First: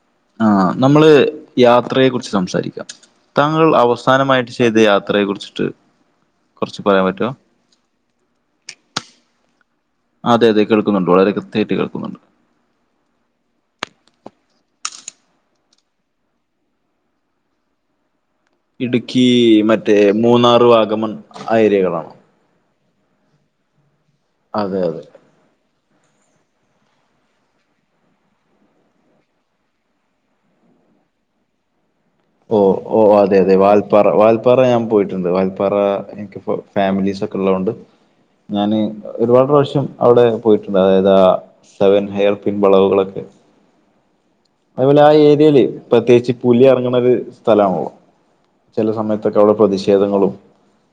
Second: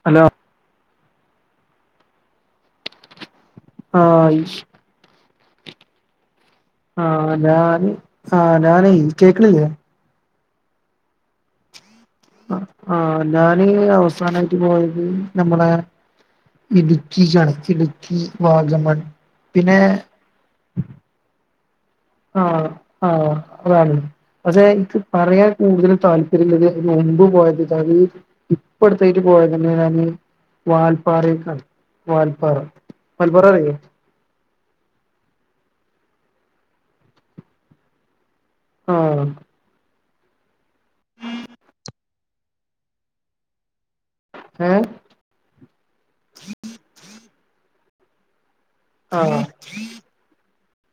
Hello ആഹ് നമ്മള് യാത്രയെ കുറിച്ച് സംസാരിക്കാം താങ്കൾ ആഹ് അവസാനമായിട്ട് ചെയ്ത യാത്രയെ കുറിച്ചിട്ട് കുറച്ച് പറയാൻ പറ്റുമോ ആഹ് ഞാൻ ആഹ് ഞാനെ കേക്കണില്ലേ അതെ അതെ കേൾക്കുന്നുണ്ട് വളരെ കൃത്യായിട്ട് കേൾക്കുന്നുണ്ട് ആഹ് ഞാന് അവസാനായിട്ട് പോയത് ഞമ്മടെ ഇടുക്കി [unintelligible] ഇടുക്കി വാഗമൺ പിന്നെ മൂന്നാറ് വാഗമൺ ആ ഏരിയകളാണോ ആഹ് ആഹ് അതാണ് പക്ഷെ അതെ ഇൻക്ക് അതെ പറയാൻ കൂടുതലും താല്പര്യമിള്ളത് മുമ്പ് പോയത് ഇതാണ് ഇപ്പട്ത്തായ്ട്ട് പോയത് ഞാന് വാൽപ്പാറേക്കാണ് വാൽപ്പാറ ഓഹ് ഓഹ് അതെ വാൽപ്പാറ അതെ അറിയോ വാൽ പ്പാറ വാൽപ്പാറ ഞാൻ പോയിട്ടുണ്ട് വാൽപ്പാറ എനിക്ക്പ്പം ഫാമിലീസൊക്കെ ഉള്ളകൊണ്ട് ഞാന് ആഹ് ഒരുപാട് പ്രാവശ്യം അവിടെ പോയിട്ടുണ്ട് അതായത് ആ സെവൻ ഹെയ പിൻ വളവുകളക്കെ ഏഹ് അതുപോലെ ആ ഏരിയേല് പ്രത്യേകിച്ച് പുലി എറ ങ്ങണൊരു സ്ഥലാണല്ലൊ ചെല സമയത്തൊക്കെ ആഹ് അവിടെ പ്രതിഷേധങ്ങളും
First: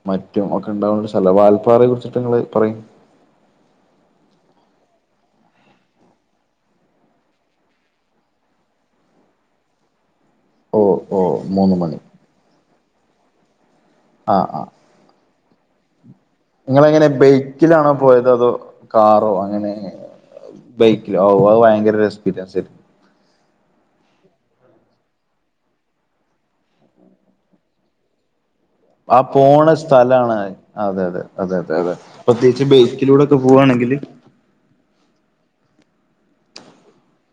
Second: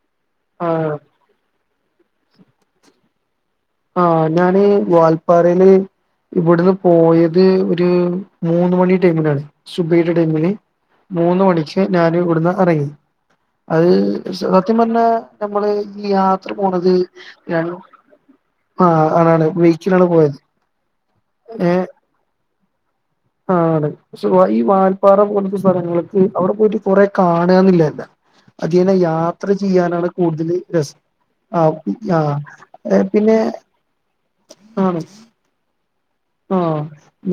മറ്റ് റ്റും ഒക്കെ ആഹ് ഇണ്ടാവുന്നൊരു സ്ഥലവാ വൽപ്പാറെ കുറിച്ചട്ട്ങ്ങള് പറയ് ആഹ് ഞാന് വാൽപ്പാറേല് ഇവട്ട്ന്ന് പോയത് ഒരു മൂന്ന് മണി ടൈമിലാണ് സുബ്ഹിന്റെ ടൈമില് ഓ ഓ മൂന്ന് മണിയ്ക്ക് മണി ഞാൻ ൽ വ്ട്ന്നാ പറയ് അത് സ ആഹ് ആഹ് സത്യം പർഞ്ഞാ നമ്മള് ഈ യാ ത്ര പോണത് നിങ്ങളെങ്ങനെ ഞാൻ ബൈക്കിലാണോ പോയത് അതോ കാറോ അങ്ങനെ പോയത് ബൈക്കിലോ ആവും. അത് വയങ്കര എക്സ്പീരിയൻസായിരിന്നു ആഹ്, ആണ് [unintelligible] ഈ വാൽപ്പാറ പോലത്തെ സ്ഥലങ്ങൾക്ക് അവിടെ പോയിട്ട് കൊറെ കാണാന്നില്ലെല്ല ആ പോണ സ്ഥലാണ് കൂടുതൽ അതെ, രസം അതെ അതെ അതെ അതെ ആഹ് പ്രത്യേകി ച്ച് ബെയ്ക്കിലൂടൊക്കെ പോവാണെങ്കില് ആഹ് മിസ് ആഹ്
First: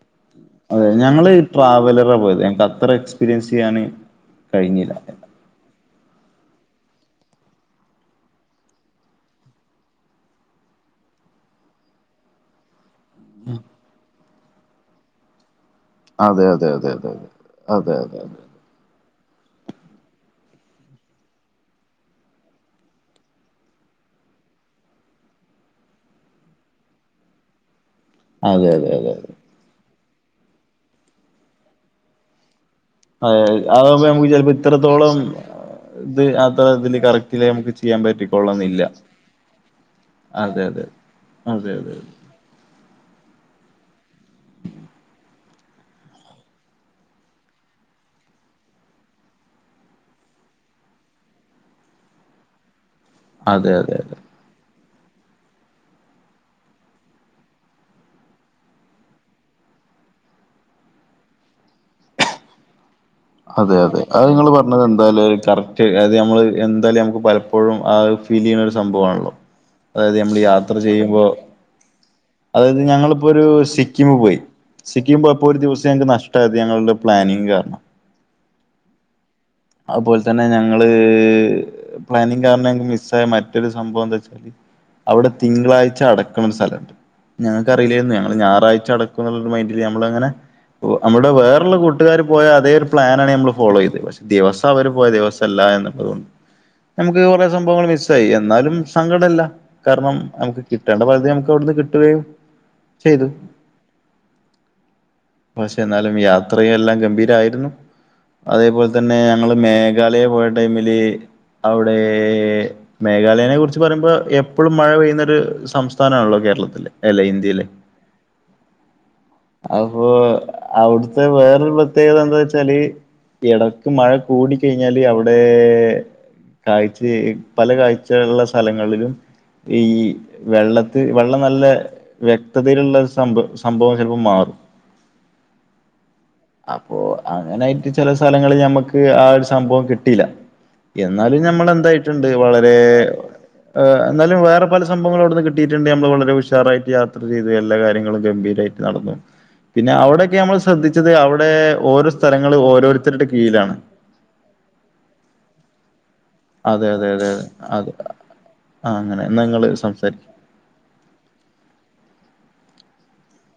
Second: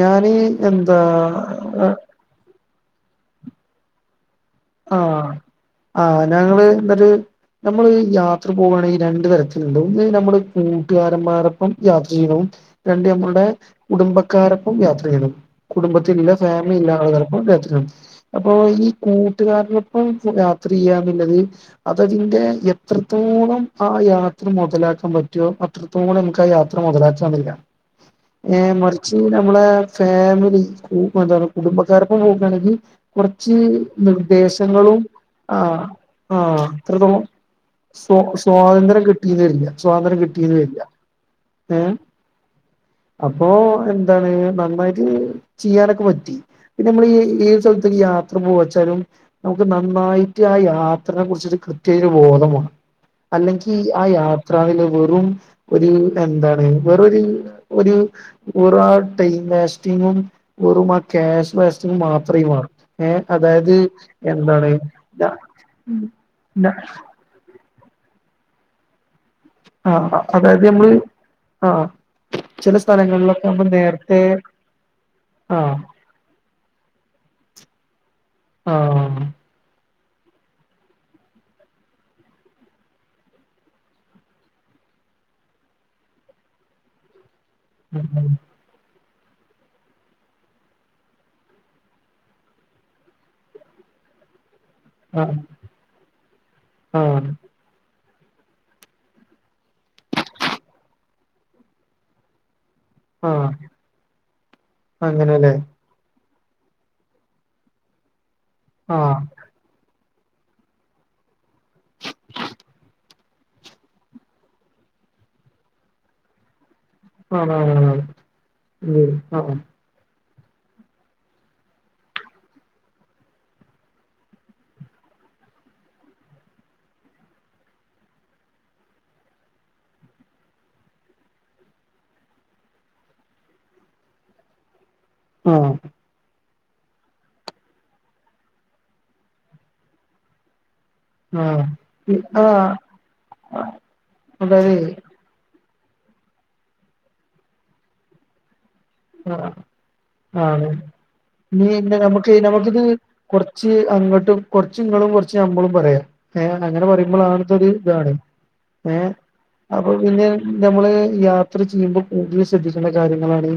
ഞാനി അതെ ഞങ്ങള് ഈ ട്രാവലറാ പോയത് ഞങ്ങക്ക് അത്ര എക്സ്പീരിയൻസ് ചെയ്യാന് കഴിഞ്ഞില്ല ആഹ് ആഹ്, ഞങ്ങള് ന്നട്ട് നമ്മള് യാത്ര പോവാണെങ്കി രണ്ട് തരത്തില്ണ്ടാവും ഒന്ന് ഞമ്മള് കൂട്ട്കാരന്മാരപ്പം യാത്ര ചെയ്യ്ണവും രണ്ട് ഞമ്മളുടെ കുടുംബക്കാരൊപ്പം യാത്ര ചെയ്യണവും കുടുംബത്തില്ല അതെ അതെ അതെ ഫാമിലില്ല അതെ ആള് ചെലപ്പം അതെ അതെ [unintelligible] അതെ അതെ അപ്പൊ ഈ കൂ ട്ടുകാര്ടൊപ്പം യാത്രെയ്യാന്ന്ല്ലത് അതതിന്റെ എത്രത്തോളം ആ യാത്ര മൊതലാക്കാൻ പറ്റോ അത്ര ത്രത്തോളം അമ്മക്കായാത്ര മൊതലാ [unintelligible] അതെ ഏഹ് അതെ മറിച്ച് ഞ അതെ നമ്മളെ ഫേമിലി ഉം എന്താണ് കുടുംബക്കാരപ്പ പോകാണെങ്കി അയ് അതാവുമ്പൊ ഞ നമുക്ക് ചെലപ്പോ ഇത്രത്തോളം ആഹ് ഇത് ആഹ് അത്ര ഇതില് അത്രത്തോളം കറക്റ്റില് ഞമുക്ക് ചെയ്യാൻ പറ്റിക്കോളണന്നില്ല. ട്ടീന്ന് വരില്ല സ്വാതന്ത്ര്യം കിട്ടീന്ന് വരില്ല്യ. അതെ അതെ അതെ അപ്പോ എന്താണ് നന്നായിട്ട് ചെയ്യാനൊക്കെ പറ്റി പിന്നെ ഞമ്മള് ഈ ഏത് സ്ഥല്ത്ത്ക്ക് യാത്ര പോവാച്ച തരും നമുക്ക് നന്നായിട്ട് ആ യാത്രനെ കുർച്ചിട്ട് കൃത്യായ ബോധം വേണം അതെ അല്ലെങ്കി അതെ ആ യാത്രാവില് വെറും ഒരു എന്താണ് വേറൊര് ഒരു ഒറു ആ ടൈം വേസ്റ്റിങ്ങും വെറും ആ കേഷ് വേസ്റ്റിങ്ങും മാത്രയി മാറും ഏഹ് അ അതെ, അതെ അത് നിങ്ങള് പർഞ്ഞത് എന്തായാലും അയ് കറക്റ്റ് അത് ഞമ്മള് ന എന്തായാലും ഞമുക്ക് പല പ്പോഴും അത് ഫീലെയ്യ്ണ ഒരു സംഭവാണല്ലോ ആ അതായത് ഞമ്മളീ യാത്ര നമ്മള് ചെയ്യുമ്പോ ആ ചില അതായത് ഞങ്ങള്‌പ്പൊരു സ്ഥലങ്ങളിലൊക്കെ ആവുമ്പോ സിക്കിം നേരത്തെ പോയി സിക്കിും പോയപ്പൊ ഒരു ആ ദിവസം ഞങ്ങക്ക് നഷ്ടായത് ഞങ്ങളുടെ പ്ലാനിങ്ങ് കാരണം ആഹ് അതുപോൽ തന്നെ ഞങ്ങള് പ്ലാനിങ് കാരണം ഞങ്ങക്ക് മിസ്സായ മറ്റൊരു സംഭവം ന്താച്ചാല് അവ്ടെ തിങ്കളാഴ്ച അടക്ക്ണൊരു സ്ഥലണ്ട് ഞങ്ങക്കറീലേര്ന്ന് ഞങ്ങള് ഞാറാഴ്ച അട ക്ക്ന്ന്ള്ളൊരു മൈന്റില് ഞമ്മളങ്ങനെ ഓഹ് അമ്മൾടെ വേറെള്ള കൂട്ടുകാര് പോയ അതേ ഒരു പ്ലാനാണ് നമ്മള് ഫോളോ ചെയ്തെ പക്ഷെ ദിവസം അവര് പോയ ആ ദിവസല്ല എന്നതുകൊണ്ട് ആ നമുക്ക് കൊറേ സംഭവങ്ങൾ മിസ്സായി എന്നാലും സങ്കടല്ല. കാരണം നം നമുക്ക് കിട്ടേണ്ട പദ്ധതി ഞമുക്ക് അവിട്ന്ന് കിട്ടുകയും ചെയ്തു. ആ അങ്ങനെല്ലേ ഭാഷ് എന്നാലും യാത്ര എല്ലാം ഗംഭീരായിരുന്നു. അതേപോലെ ആ തന്നെ ഞങ്ങള് മേഘാലയെ പോയ ടൈമില് അവിടേ മേഘാലയനെ കുറിച്ച് പറയുമ്പോ എപ്പോഴും മഴ പെയ്യുന്നൊരു സംസ്ഥാന ആണല്ലോ കേരളത്തില് അല്ലേ ഇന്ത്യയില് ആണാണാണ് ഉം ആ അപ്പൊ അവിടുത്തെ വേറൊരു പ്രത്യേകത എന്താ വച്ചാല് ഇട ഇപ്പം മഴ കൂട കഴിഞ്ഞാല് അവിടേ കാഴ്ച പല കാഴ്ചയ ഉള്ള സ്ഥലങ്ങളിലും ഈ വെള്ളത്തി വെള്ളം നല്ല വ്യക്തതയിലുള്ള സംഭ സംഭവം ചിലപ്പോൾ മാറും ആഹ് അപ്പൊ അങ്ങനെയായിട്ട് ചില സ്ഥലങ്ങളിൽ ഞമ്മക്ക് ആ ഒരു സംഭവം കിട്ടിയില്ല എന്നാലും ആ ഞമ്മൾെന്തായിട്ടുണ്ട് ആ വളരേ എന്നാലും വേറെ പല അതായത് സംഭവങ്ങള അവിടുന്ന് കിട്ടി. കിട്ടിട്ടുണ്ട് നമ്മള് വളരെ ഉഷാറായിട്ട് യാത്ര ചെയ്തു എല്ലാ കാര്യങ്ങളും ഗംഭീരമായിട്ട് നടന്നു ആ പിന്നെ അവിടെയക്കെ നമ്മൾ ആണ് ശ്രദ്ധിച്ചത് അവിടെ നീ ഓരോ നമുക്ക് സ്ഥലങ്ങളും ഓരോരുത്തരുടെ കീഴിലാണ്. കുറച്ചിങ്ങളും കുറച്ച് നമ്മളും പറയാം. ഏഹ് അങ്ങനെ അതെ അതെ പറയുമ്പോൾ അതെ ആൻസർ അതെ അതെ ഇതാണ് ഏഹ് അങ്ങനെ എന്നാ നിങ്ങള് അപ്പൊ പിന്നെ സംസാരിക്ക് നമ്മള് യാത്ര ചെയ്യുമ്പോൾ കൂടുതൽ ശ്രദ്ധിക്കേണ്ട കാര്യങ്ങളാണ്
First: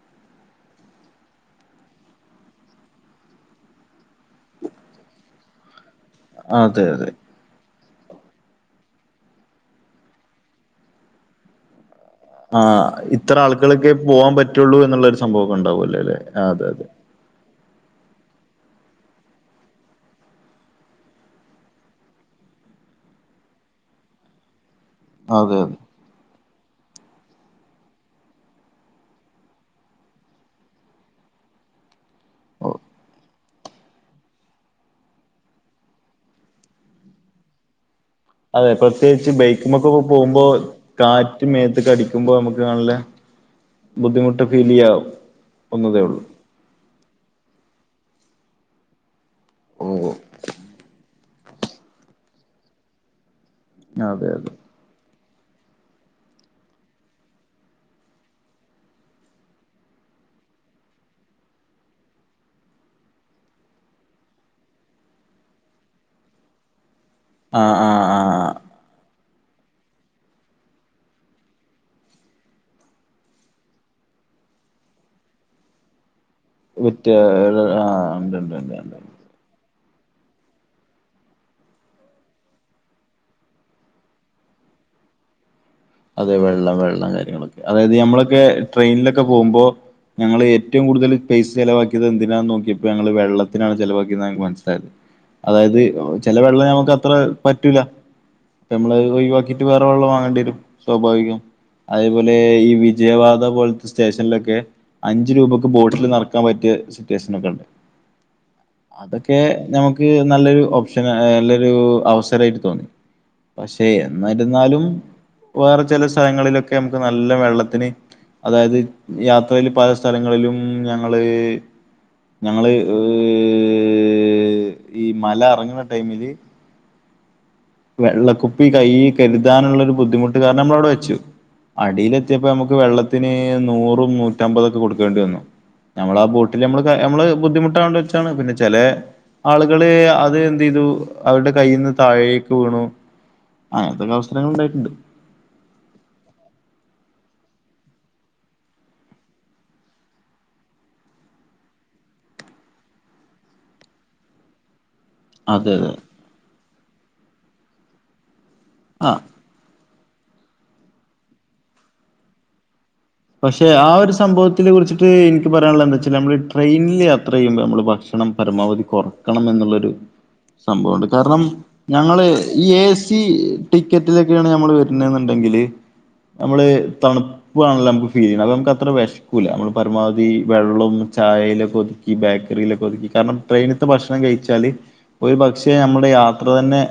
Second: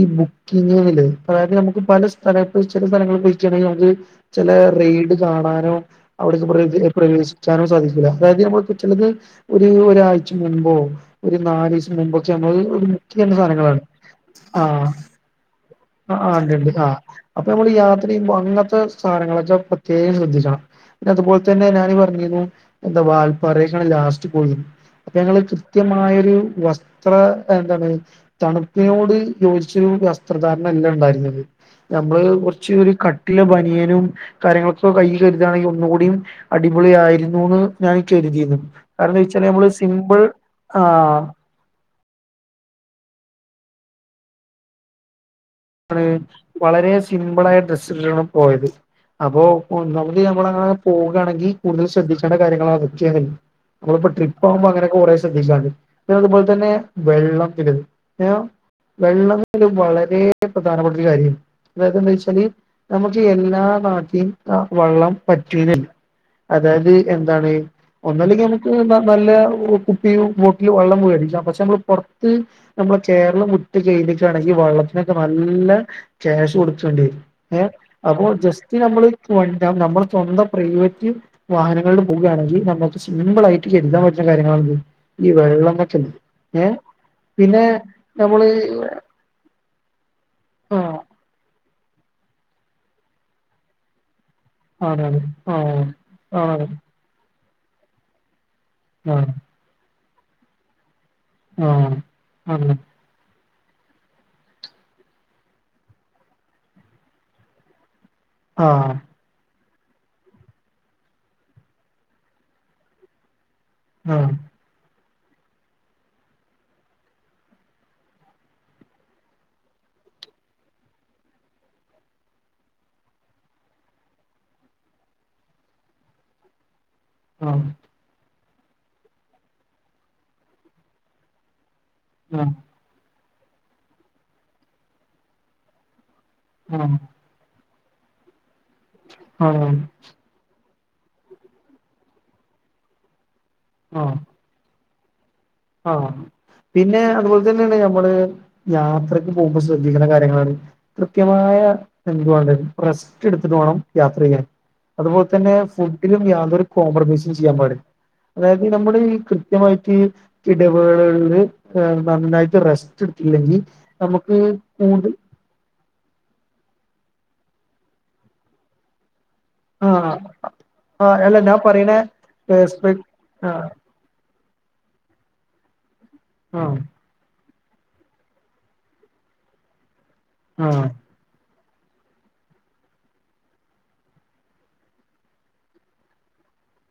ഈ ബുക്കിങ്ങുകളിലെ അതായത് നമുക്ക് പല സ്ഥലത്ത് വെച്ച് ചില സ്ഥലങ്ങളിൽ പോയികയാണെങ്കിൽ നമുക്ക് ചില റെയ്ഡ് കാണാനോ അവിടക്ക് അതെ അതെ പ്രവേശിക്ക വരുവാനും സാധിക്കില്ല അതായത് നമ്മള പറ്റുള്ളത് ഒരു ഒരാഴ്ച മുൻപോ ഒരു നാല് ദിവസം മുൻപോ ആ ചെലവര് ഒരു മുഖ്യന്തര ഇത്ര സാധനങ്ങളാണ്. ആളുകൾക്കെ പോവാൻ ആ പറ്റുള്ളൂ എന്നുള്ളൊരു സംഭവം ഒക്കെ ഒണ്ടാവൂ അല്ലേ അല്ലെ ആഹ് ആഹ് അതെ ഇണ്ട്ണ്ട് അതെ ആഹ് അപ്പൊ നമ്മൾ യാത്ര ചെയ്യുമ്പോ അങ്ങനത്തെ സ്ഥാനങ്ങളൊക്കെ പ്രത്യേകം ശ്രദ്ധിച്ചണം അതുപോലെ തന്നെ ഞാനി പറഞ്ഞിരുന്നു എന്താ വാൽപ്പാറക്കാണ് ലാസ്റ്റ് പോയിരുന്നു അപ്പൊ അതെ ഞങ്ങള് അതെ കൃത്യമായൊരു വസ്ത്ര എന്താണ് തണുപ്പിനോട് യോജിച്ചരു വസ്ത്രധാരണ അല്ല ഉണ്ടായിരുന്നത് നമ്മള് കുറച്ച ഓ ഒരു ക വീട്ടിലെ പനിയനും കാര്യങ്ങളൊക്കെ കയ് കരുതുകയാണെങ്കിൽ ഒന്നുകൂടിയും അടിപൊളിയായിരുന്നുന്ന് ഞാൻ കരുതിയുന്നു അതെ കാരണംന്താ പ്രത്യേകിച്ച് വെച്ചാൽ നമ്മള് സിമ്പിൾ ആഹ് മേത്ത് കടിക്കുമ്പോ നമുക്ക് നല്ല ബുദ്ധിമുട്ട് ഫീൽ ചെയ്യാവും അപ്പഴേ വളരെ സിമ്പിള ആയ ഡ്രസ്സിട്ടാണ് പോയത്. അപ്പൊ ഓഹ് നമുക്ക് നമ്മൾ അങ്ങനെ പോവയാണെങ്കിൽ കൂടുതൽ ശ്രദ്ധിക്കേണ്ട കാര്യങ്ങളാണ് മുഖ്യതാണ്. നമ്മളിപ്പോ അതെ ട്രിപ്പ് അതെ ആവുമ്പോ അങ്ങനൊക്കെ കുറെേ ശ്രദ്ധിക്കാണ്ട് പിന്നെ അതുപോലെ തന്നെ വെള്ളത്തിലും കരുത് വെള്ളത്തിലും വളരേ പ്രധാനപ്പെട്ടൊരു കാര്യം അതതന്താ വെച്ചാല് നമുക്ക് എല്ലാ നാട്ടും ആ വെള്ളം പറ്റൂലല്ലോ അതായത് എന്താണ് ആഹ് ആഹ് ഒന്നല്ലങ്കിൽ ആഹ് നമുക്ക് നല്ല കുപ്പിയും ബോട്ടില് വെള്ളം വേടിയ്ക്കാം പക്ഷെ നമ്മള് പുറത്ത് നമ്മള കേരളം ഒട്ട് ചെയ്തിട്ടാണെങ്കിൽ വള്ളത്തിനൊക്കെ നല്ലാ ക്യാഷ് കൊടുക്കേണ്ടി വിറ്റ് വരും ഏഹ് ആഹ് അപ്പോ ഉണ്ട് ഉണ്ട് ഉണ്ട് ജസ്റ്റ് ഉണ്ട് നമ്മള് പോണ്ട നമ്മുടെ സ്വന്തം പ്രൈവറ്റ് വാഹനങ്ങളിൽ പോവുകയാണെങ്കിൽ നമുക്ക് സിമ്പിൾ ആയിട്ട് ചെരുതാൻ പറ്റുന്ന കാര്യങ്ങളാണ് ഈ വെള്ളങ്ങൾ അതെ വെള്ളം വെള്ളം കാര്യങ്ങളൊക്കെ അതായത് നമ്മളൊക്കെ നമ്മള് ട്രെയിനിൽ ട്രെയിനിൽ പോകുമ്പോ ഞങ്ങൾ ആ ഏറ്റവും കൂടുതൽ പൈസ ചിലവാക്കിയത് എന്തിനാന്ന് നോക്കിയ ഞങ്ങള് വെള്ളത്തിനാണ് ചിലവക്കിയത് എന്ന് ഞങ്ങൾക്ക് മനസിലായത് ആണാണ് ആ അതായത് ചില വെള്ളം ആണ് നമുക്ക് അത്ര അത്ര പറ്റൂല്ല നമ്മള് ആ ഒഴിവാക്കിയിട്ട് വേറെ വെള്ളം വാങ്ങേണ്ടി വരും സ്വാഭാവികം ആ അതേപോലെ ഈ ആണ് വി ജയവാദ പോലത്തെ സ്റ്റേഷനിലൊക്കെ അഞ്ച് രൂപയ്ക്ക് ബോട്ടിൽ നറക്കാൻ പറ്റിയ സിറ്റുവേഷന ഒക്കെ ഉണ്ട് [inaudible] ആഹ് അതൊക്കെ നമുക്ക് നല്ലൊരു ഓപ്ഷനാ നല്ലൊരു അവസരേയിട്ട് തോന്നി പക്ഷെ എന്നര്ന്നാലും വേറെ ചെല സ്ഥലങ്ങളിലൊക്കെ നമുക്ക് നല്ല വെള്ളത്തിന് അതായത് യാത്രയില് പല സ്ഥലങ്ങളിലും ഞങ്ങള് ഞങ്ങള് ഏ്ഹ് ഈ മല എറങ്ങ്ണ ടൈമില് [inaudible] ആഹ് വെള്ളക്കുപ്പി കയ്യീ കര്താനുള്ള ഒരു ബുദ്ധിമുട്ട് കാരണം നമ്മളഅവ്ടെ വെച്ചു ആ അടിയിലെത്തിയപ്പോ നമുക്ക് വെള്ളത്തിന് നൂറും നൂറ്റമ്പതൊക്കെ കൊടുക്കേണ്ടി വന്നു നമ്മള ആ ബോട്ട് ട്ടില് നമ്മള് ആഹ് നമ്മള് ബുദ്ധിമുട്ടാണ്ടച്ചാണ് പിന്നെ ചെലേ ആഹ് ആളുകള് അത് എന്തെയ്തൂ അവരുടെ കയ്യീന്ന് താഴേക്ക് വീണു അങ്ങൻത്തൊക്കെ ആഹ് പ്രശ്നങ്ങള് ഉണ്ടായിട്ടുണ്ട് ആഹ് പിന്നെ അതുപോൽത്തന്നെണ് നമ്മള് യാത്രക്ക് പോകുമ്പോ ശ്രദ്ധിക്കണ്ട കാര്യങ്ങളാണ് കൃത്യമായ എന്തുവാണ്ടെ റെസ്റ്റ് ഇട്ത്തിട്ട് വേണം യാത്രെയ്യാൻ അതുപോലെ തന്നെ അതെ അതെ ഫുഡിലും യാതൊരു കോംപ്രമൈസും ചെയ്യാൻ പാടി അതായത് നമ്മുടെ ഈ ആ കൃത്യമായി യിട്ട് ഇടവേളകളില് നന്നായിട്ട് റെസ്റ്റ് ഇട് പക്ഷെ ആ ഒരു സംഭവത്തിനെ കുറിച്ചിട്ട് ഇൻക്ക് പറയാള്ളന്തേച്ചാ നമ്മള് ട്രെയിനില് യാത്ര ചെയ്യുമ്പോ നമ്മള് ഭക്ഷണം പരമാവധി കാെറ ക്കണംന്ന് എന്നുള്ളരു ആഹ് സംഭവുണ്ട് ആഹ് അല്ല കാരണം ഞാൻ പറയണ ഞങ്ങള് ഈ ഏഹ് എ സ്പെ സീ ആഹ് ടീ ക്കറ്റിലൊക്കെയാണ് നമ്മള് വരുന്നെ ന്ന്ണ്ടെങ്കില് നമ്മള് ആഹ് തണുപ്പാണല്ലോ നമുക്ക് ഫീൽ അതമ്മുക്ക് അത്ര വെശക്കൂല്ല നമ്മൾ പരമാവധി ആഹ് വെള്ളാെം ചായയിലാെക്ക ഒതുക്കി ബേക്കറിയിലൊക്കെ ഒതുക്കി കാരണം ട്രെയിനത്തെ ഭക്ഷണം കഴിച്ചാല് ഒരു പക്ഷേ നമ്മടെ യാത്ര തന്നെ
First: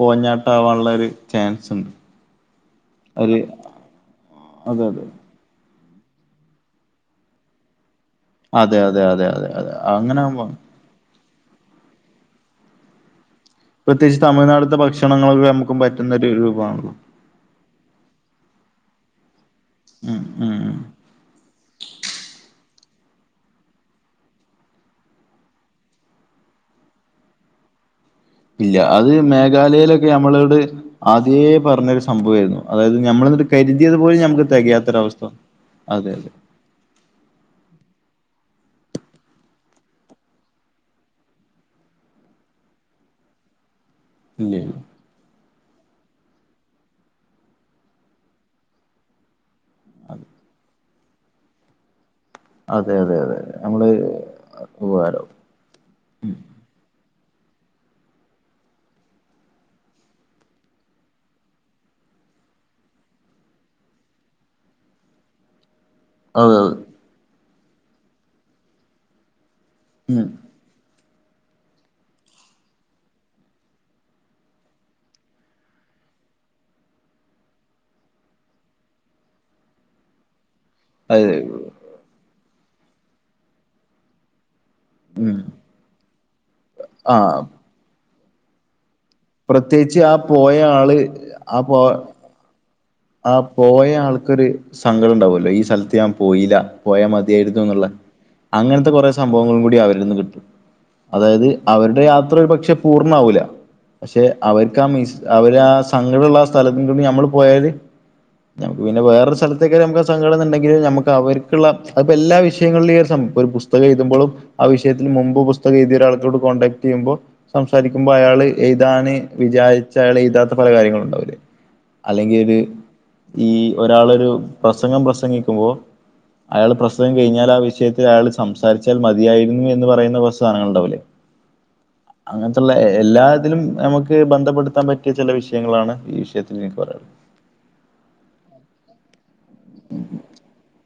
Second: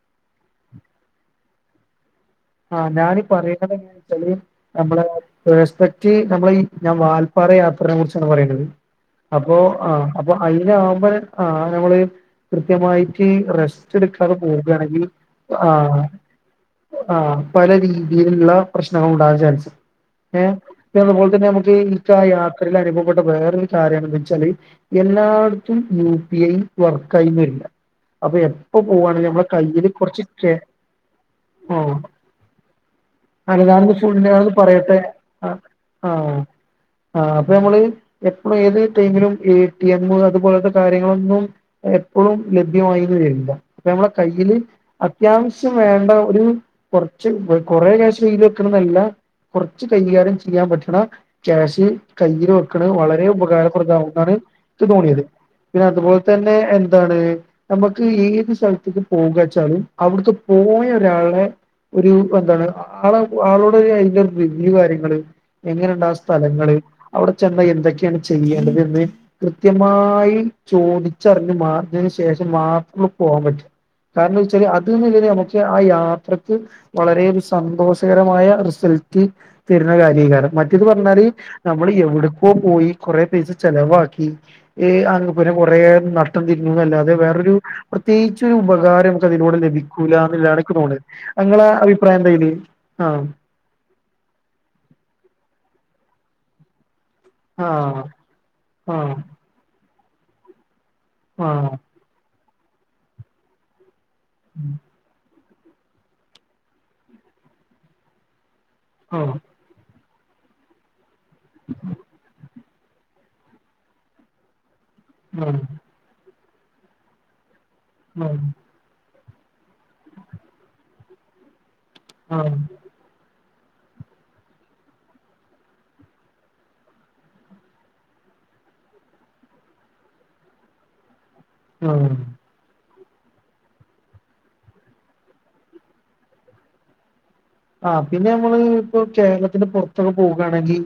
കോഞ്ഞാട്ടം ആവാള്ളൊരു ചാൻസ് ഇണ്ട് ആഹ് ഞാനീ പറീണതേന്ത്ച്ചാല് അതെ നമ്മളെ അതെ പെസ്പെക്റ്റ് നമ്മള ഈ ഞാൻ വാൽപ്പാറ യാ ത്രനെ കുറിച്ചാണ് പറീണത് അതെ അതെ അതെ അതെ അപ്പോ അതെ ആഹ് അങ്ങനെ അപ്പൊ ആകുമ്പോ അയില് ആകുമ്പളേ ആഹ് നമ്മള് കൃത്യമായിട്ട് റെസ് പ്രത്യേകിച്ച് തമിഴ്നാട്ത്തെ ഭക്ഷണങ്ങളൊക്കെ നമുക്കും ആഹ് പറ്റുന്ന ഒരു രൂപമാണല്ലോ ആഹ് പല രീതിയിലുള്ള പ്രശ്നങ്ങളും ഉണ്ടാവാൻ ചാൻസ് ഉം ഏഹ് ഉം ഉം പിന്നെ അതുപോലെ തന്നെ നമുക്ക് ഈ ചായാ യാത്രയില് അനുഭവപ്പെട്ട വേറൊരു കാര്യണ് എന്തേച്ചാല് എല്ലാട്ത്തും യു പി ഐ വർക്കായീന്ന് വരൂല്ല അപ്പൊ ഇല്ല എപ്പൊ അത് പോവാണ്ന്നെ ഞമ്മള കയ്യിൽ മേഘാലയയിലൊക്കെ കാെറച്ച് ക്യാ നമ്മളോട് ആദ്യേ പറഞ്ഞൊരു സംഭവമായിരുന്നു അതായത് നമ്മള് ഇന്നിട്ട് അല്ല ഞാനൊന്ന് കര്തിയത് ഫുൾ പോലും ഞമുക്ക് ഞാനൊന്ന് പറയട്ടെ തെകയാത്തൊരവസ്ഥ ആഹ് അതെ ആഹ് ആഹ് അപ്പൊ നമ്മള് എപ്പഴും ഏത് ടൈമിലും എ ടി എം അതുപോൽത്തെ കാര്യങ്ങളൊന്നും എപ്പളും ലഭ്യമായി വരില്ല അപ്പ നമ്മള ഇല്ല കയ്യില് ഇല്ല അത്യാവശ്യം വേണ്ട ഒരു കാെറച്ച് കൊറെ കാശ് കയ്യില് വെക്കണംന്നല്ല കാെറച്ച് കൈകാര്യം ചെയ്യാൻ പറ്റ്ണ ക്യാഷ് കയ്യില് വെക്ക്ണ അതെ അതെ വളരെ അതെ അതെ. നമ്മള് ഉപകാരപ്രദാകും എന്നാണ് ഇക്ക് തോന്നിയത് ഉപകാരം പിന്നെ അതുപോൽതന്നെ എന്താണ് നമുക്ക് ഏത് സ്ഥലത്തേക്ക് പോകാച്ചാലും അവ്ട്ക്ക് പോയ ഒരാളെ ഒരു എന്താണ് അഹ് ആഹ് ആളോട് ഒരു അയ്ന്റെ റിവ്യൂ കാര്യങ്ങള് എങ്ങനെണ്ടാസ് അതെ സ്ഥലങ്ങള് അതെ അവിടെ ചെന്നാ എന്തൊക്കെയാണ് ചെയ്യേണ്ടത് എന്ന് ഉം കൃത്യമായി ചോദിച്ചറിഞ്ഞ് മാറിയതിന് ശേഷം മാത്രം പോകാൻ പറ്റ് കാരണംന്ന് വെച്ചാല് അത്ൽന്ന് പക്ഷേ ആ യാത്ര- ക്ക് വളരെ സന്തോഷകരമായ റിസൾട്ട് തരുന്ന കാര്യക്കെയാണ് മ റ്റേത് പറഞ്ഞാല് അതെ നമ്മള് എവിടക്കോ പോയി കൊറെ പൈസ ചെലവാക്കി ഉം അങ്പ്പന്നെ കൊറെ നട്ടം തിരിഞ്ഞു അല്ലാതെ ആ വേറൊരു പ്രത്യേകിച്ചൊരു ഉപകാരം അതിലൂടെ പ്രത്യേകിച്ച് ആ ലഭിക്കൂലാന്നുള്ളതാണ് പോയ എനിക്ക് ആള് തോന്നണത് ആ ഇങ്ങളെ പോ അഭിപ്രായം എന്താ അയില് ആഹ് - ആ പോയ ആൾക്കൊരു സങ്കടണ്ടാവുമല്ലോ ഈ സ്ഥലത്ത് ഞാൻ പോയില്ല പോയാൽ മതിയായിരുന്നു എന്നുള്ള ആഹ് അങ്ങനത്തെ കുറെ ആഹ് സംഭവങ്ങളും കൂടി അവരിന്ന് കിട്ടും അതായത് ആഹ് അവരുടെ യാത്ര ഒരു പക്ഷെ പൂർണ്ണമാവൂല പക്ഷെ അവർക്ക് ആ മി അവര് ആ സങ്കടമുള്ള ആ സ്ഥലത്തിണ്ട് ഞമ്മള് പോയല്- നമുക്ക് പിന്നെ ആഹ് ആഹ് വേറൊരു സ്ഥലത്തേക്കെ നമുക്ക് സഘടന്നുണ്ടെങ്കില നമുക്ക് അവർക്കുള്ള അതിപ്പ എല്ലാ വിഷയം- വിഷയങ്ങളിലീ ഒരു സംഭവം ഒരു പുസ്തകം എഴുതുമ്പളും ആ വിഷയത്തിൽ മുമ്പ് പുസ്തകംയെഴുതി ഒരാൾളോട് കോണ്ടടാക്ട് ചെയ്യുമ്പൊ- സംസാരിക്കുമ്പോ ആഹ് അയാള് എഴുതാന് വിചാരിച്ച അയാള് എഴുതാത്ത പല കാര്യങ്ങളുണ്ടാവില്ലേ അല്ലെങ്കി ആഹ് ഒരു ഈ ഒരാളൊരു പ്രസംഗം പ്രസംഗിക്കുമ്പോ അയാള് പ്രസംഗം കഴിഞ്ഞാല് ആ വിഷയത്തിൽ അയാൾ സംസാരിച്ചാൽ മതിയായിരുന്നു എന്ന് പറയുന്ന കുറച്ച് സാധനങ്ങൾ ഉണ്ടാവില്ലേ ആഹ് അങ്ങനത്തുള്ള എല്ലാതിലും നമുക്ക് ബന്ധപ്പെടുത്താൻ പറ്റിയ ചെല വിഷയങ്ങളാണ് ഈ വിഷയത്തിൽ എനിക്ക് പറയാനുള്ളത് ആഹ് പിന്നെ നമ്മള് ഇപ്പൊ കേരളത്തിന് പുറത്തൊക്കെ പോകുകയാണെങ്കിൽ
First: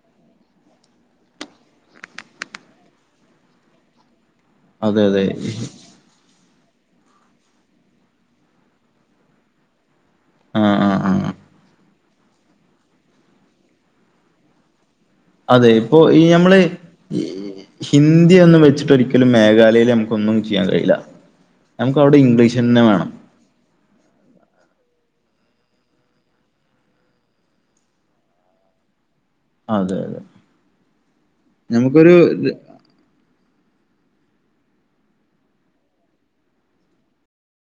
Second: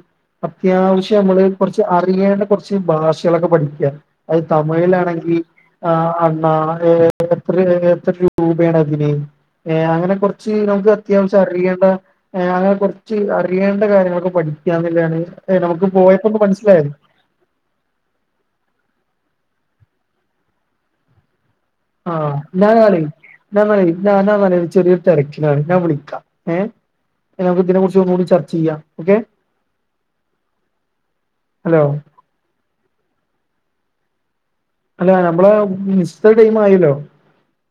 അത്യാവശ്യം നമ്മള് കുറച്ച് അറിയേണ്ട കുറച്ച് ഭാഷകളൊക്കെ പഠിക്കുക അത് അതെ അതെ തമിഴിലാണെങ്കി അണ്ണാ അണ്ണാ ഏ എത്ര എത്ര രൂപയാണ് അതിന് അങ്ങനെ കുറച്ച് ആ നമുക്ക് ആ ആ അത്യാവശ്യം അറിയേണ്ട അങ്ങനെ കുറച്ച് അറിയേണ്ട കാര്യങ്ങളൊക്കെ പഠിക്കങ്കില്ലാണ് അത് അതെ നമുക്ക് ഇപ്പോ ഈ പോയപ്പോക്ക് നമ്മള് മനസ്സിലായത് ഹിന്ദി ഒന്നും വെച്ചിട്ടൊരിക്കലും മേഘാലയൽ നമുക്കൊന്നും ചെയ്യാൻ കഴിയില്ല നമുക്കവിടെ ഇംഗ്ലീഷ് തന്നെ വേണം ഞാൻന്നാലെ ഞാനാ ന്നാലെ ചെറിയ ഒരു തിരക്കിലാണ് ഞാൻ വിളിക്കാം ഏഹ് നമുക്ക് ഇതിനെ കുറിച്ച് ഒന്നുകൂടി ചർച്ച ചെയ്യാം ഓക്കെ അതെ അതെ ഹലോ നമുക്കൊരു അല്ലെ നമ്മള് മിസ്ത്തെ ടൈം ആയില്ലോ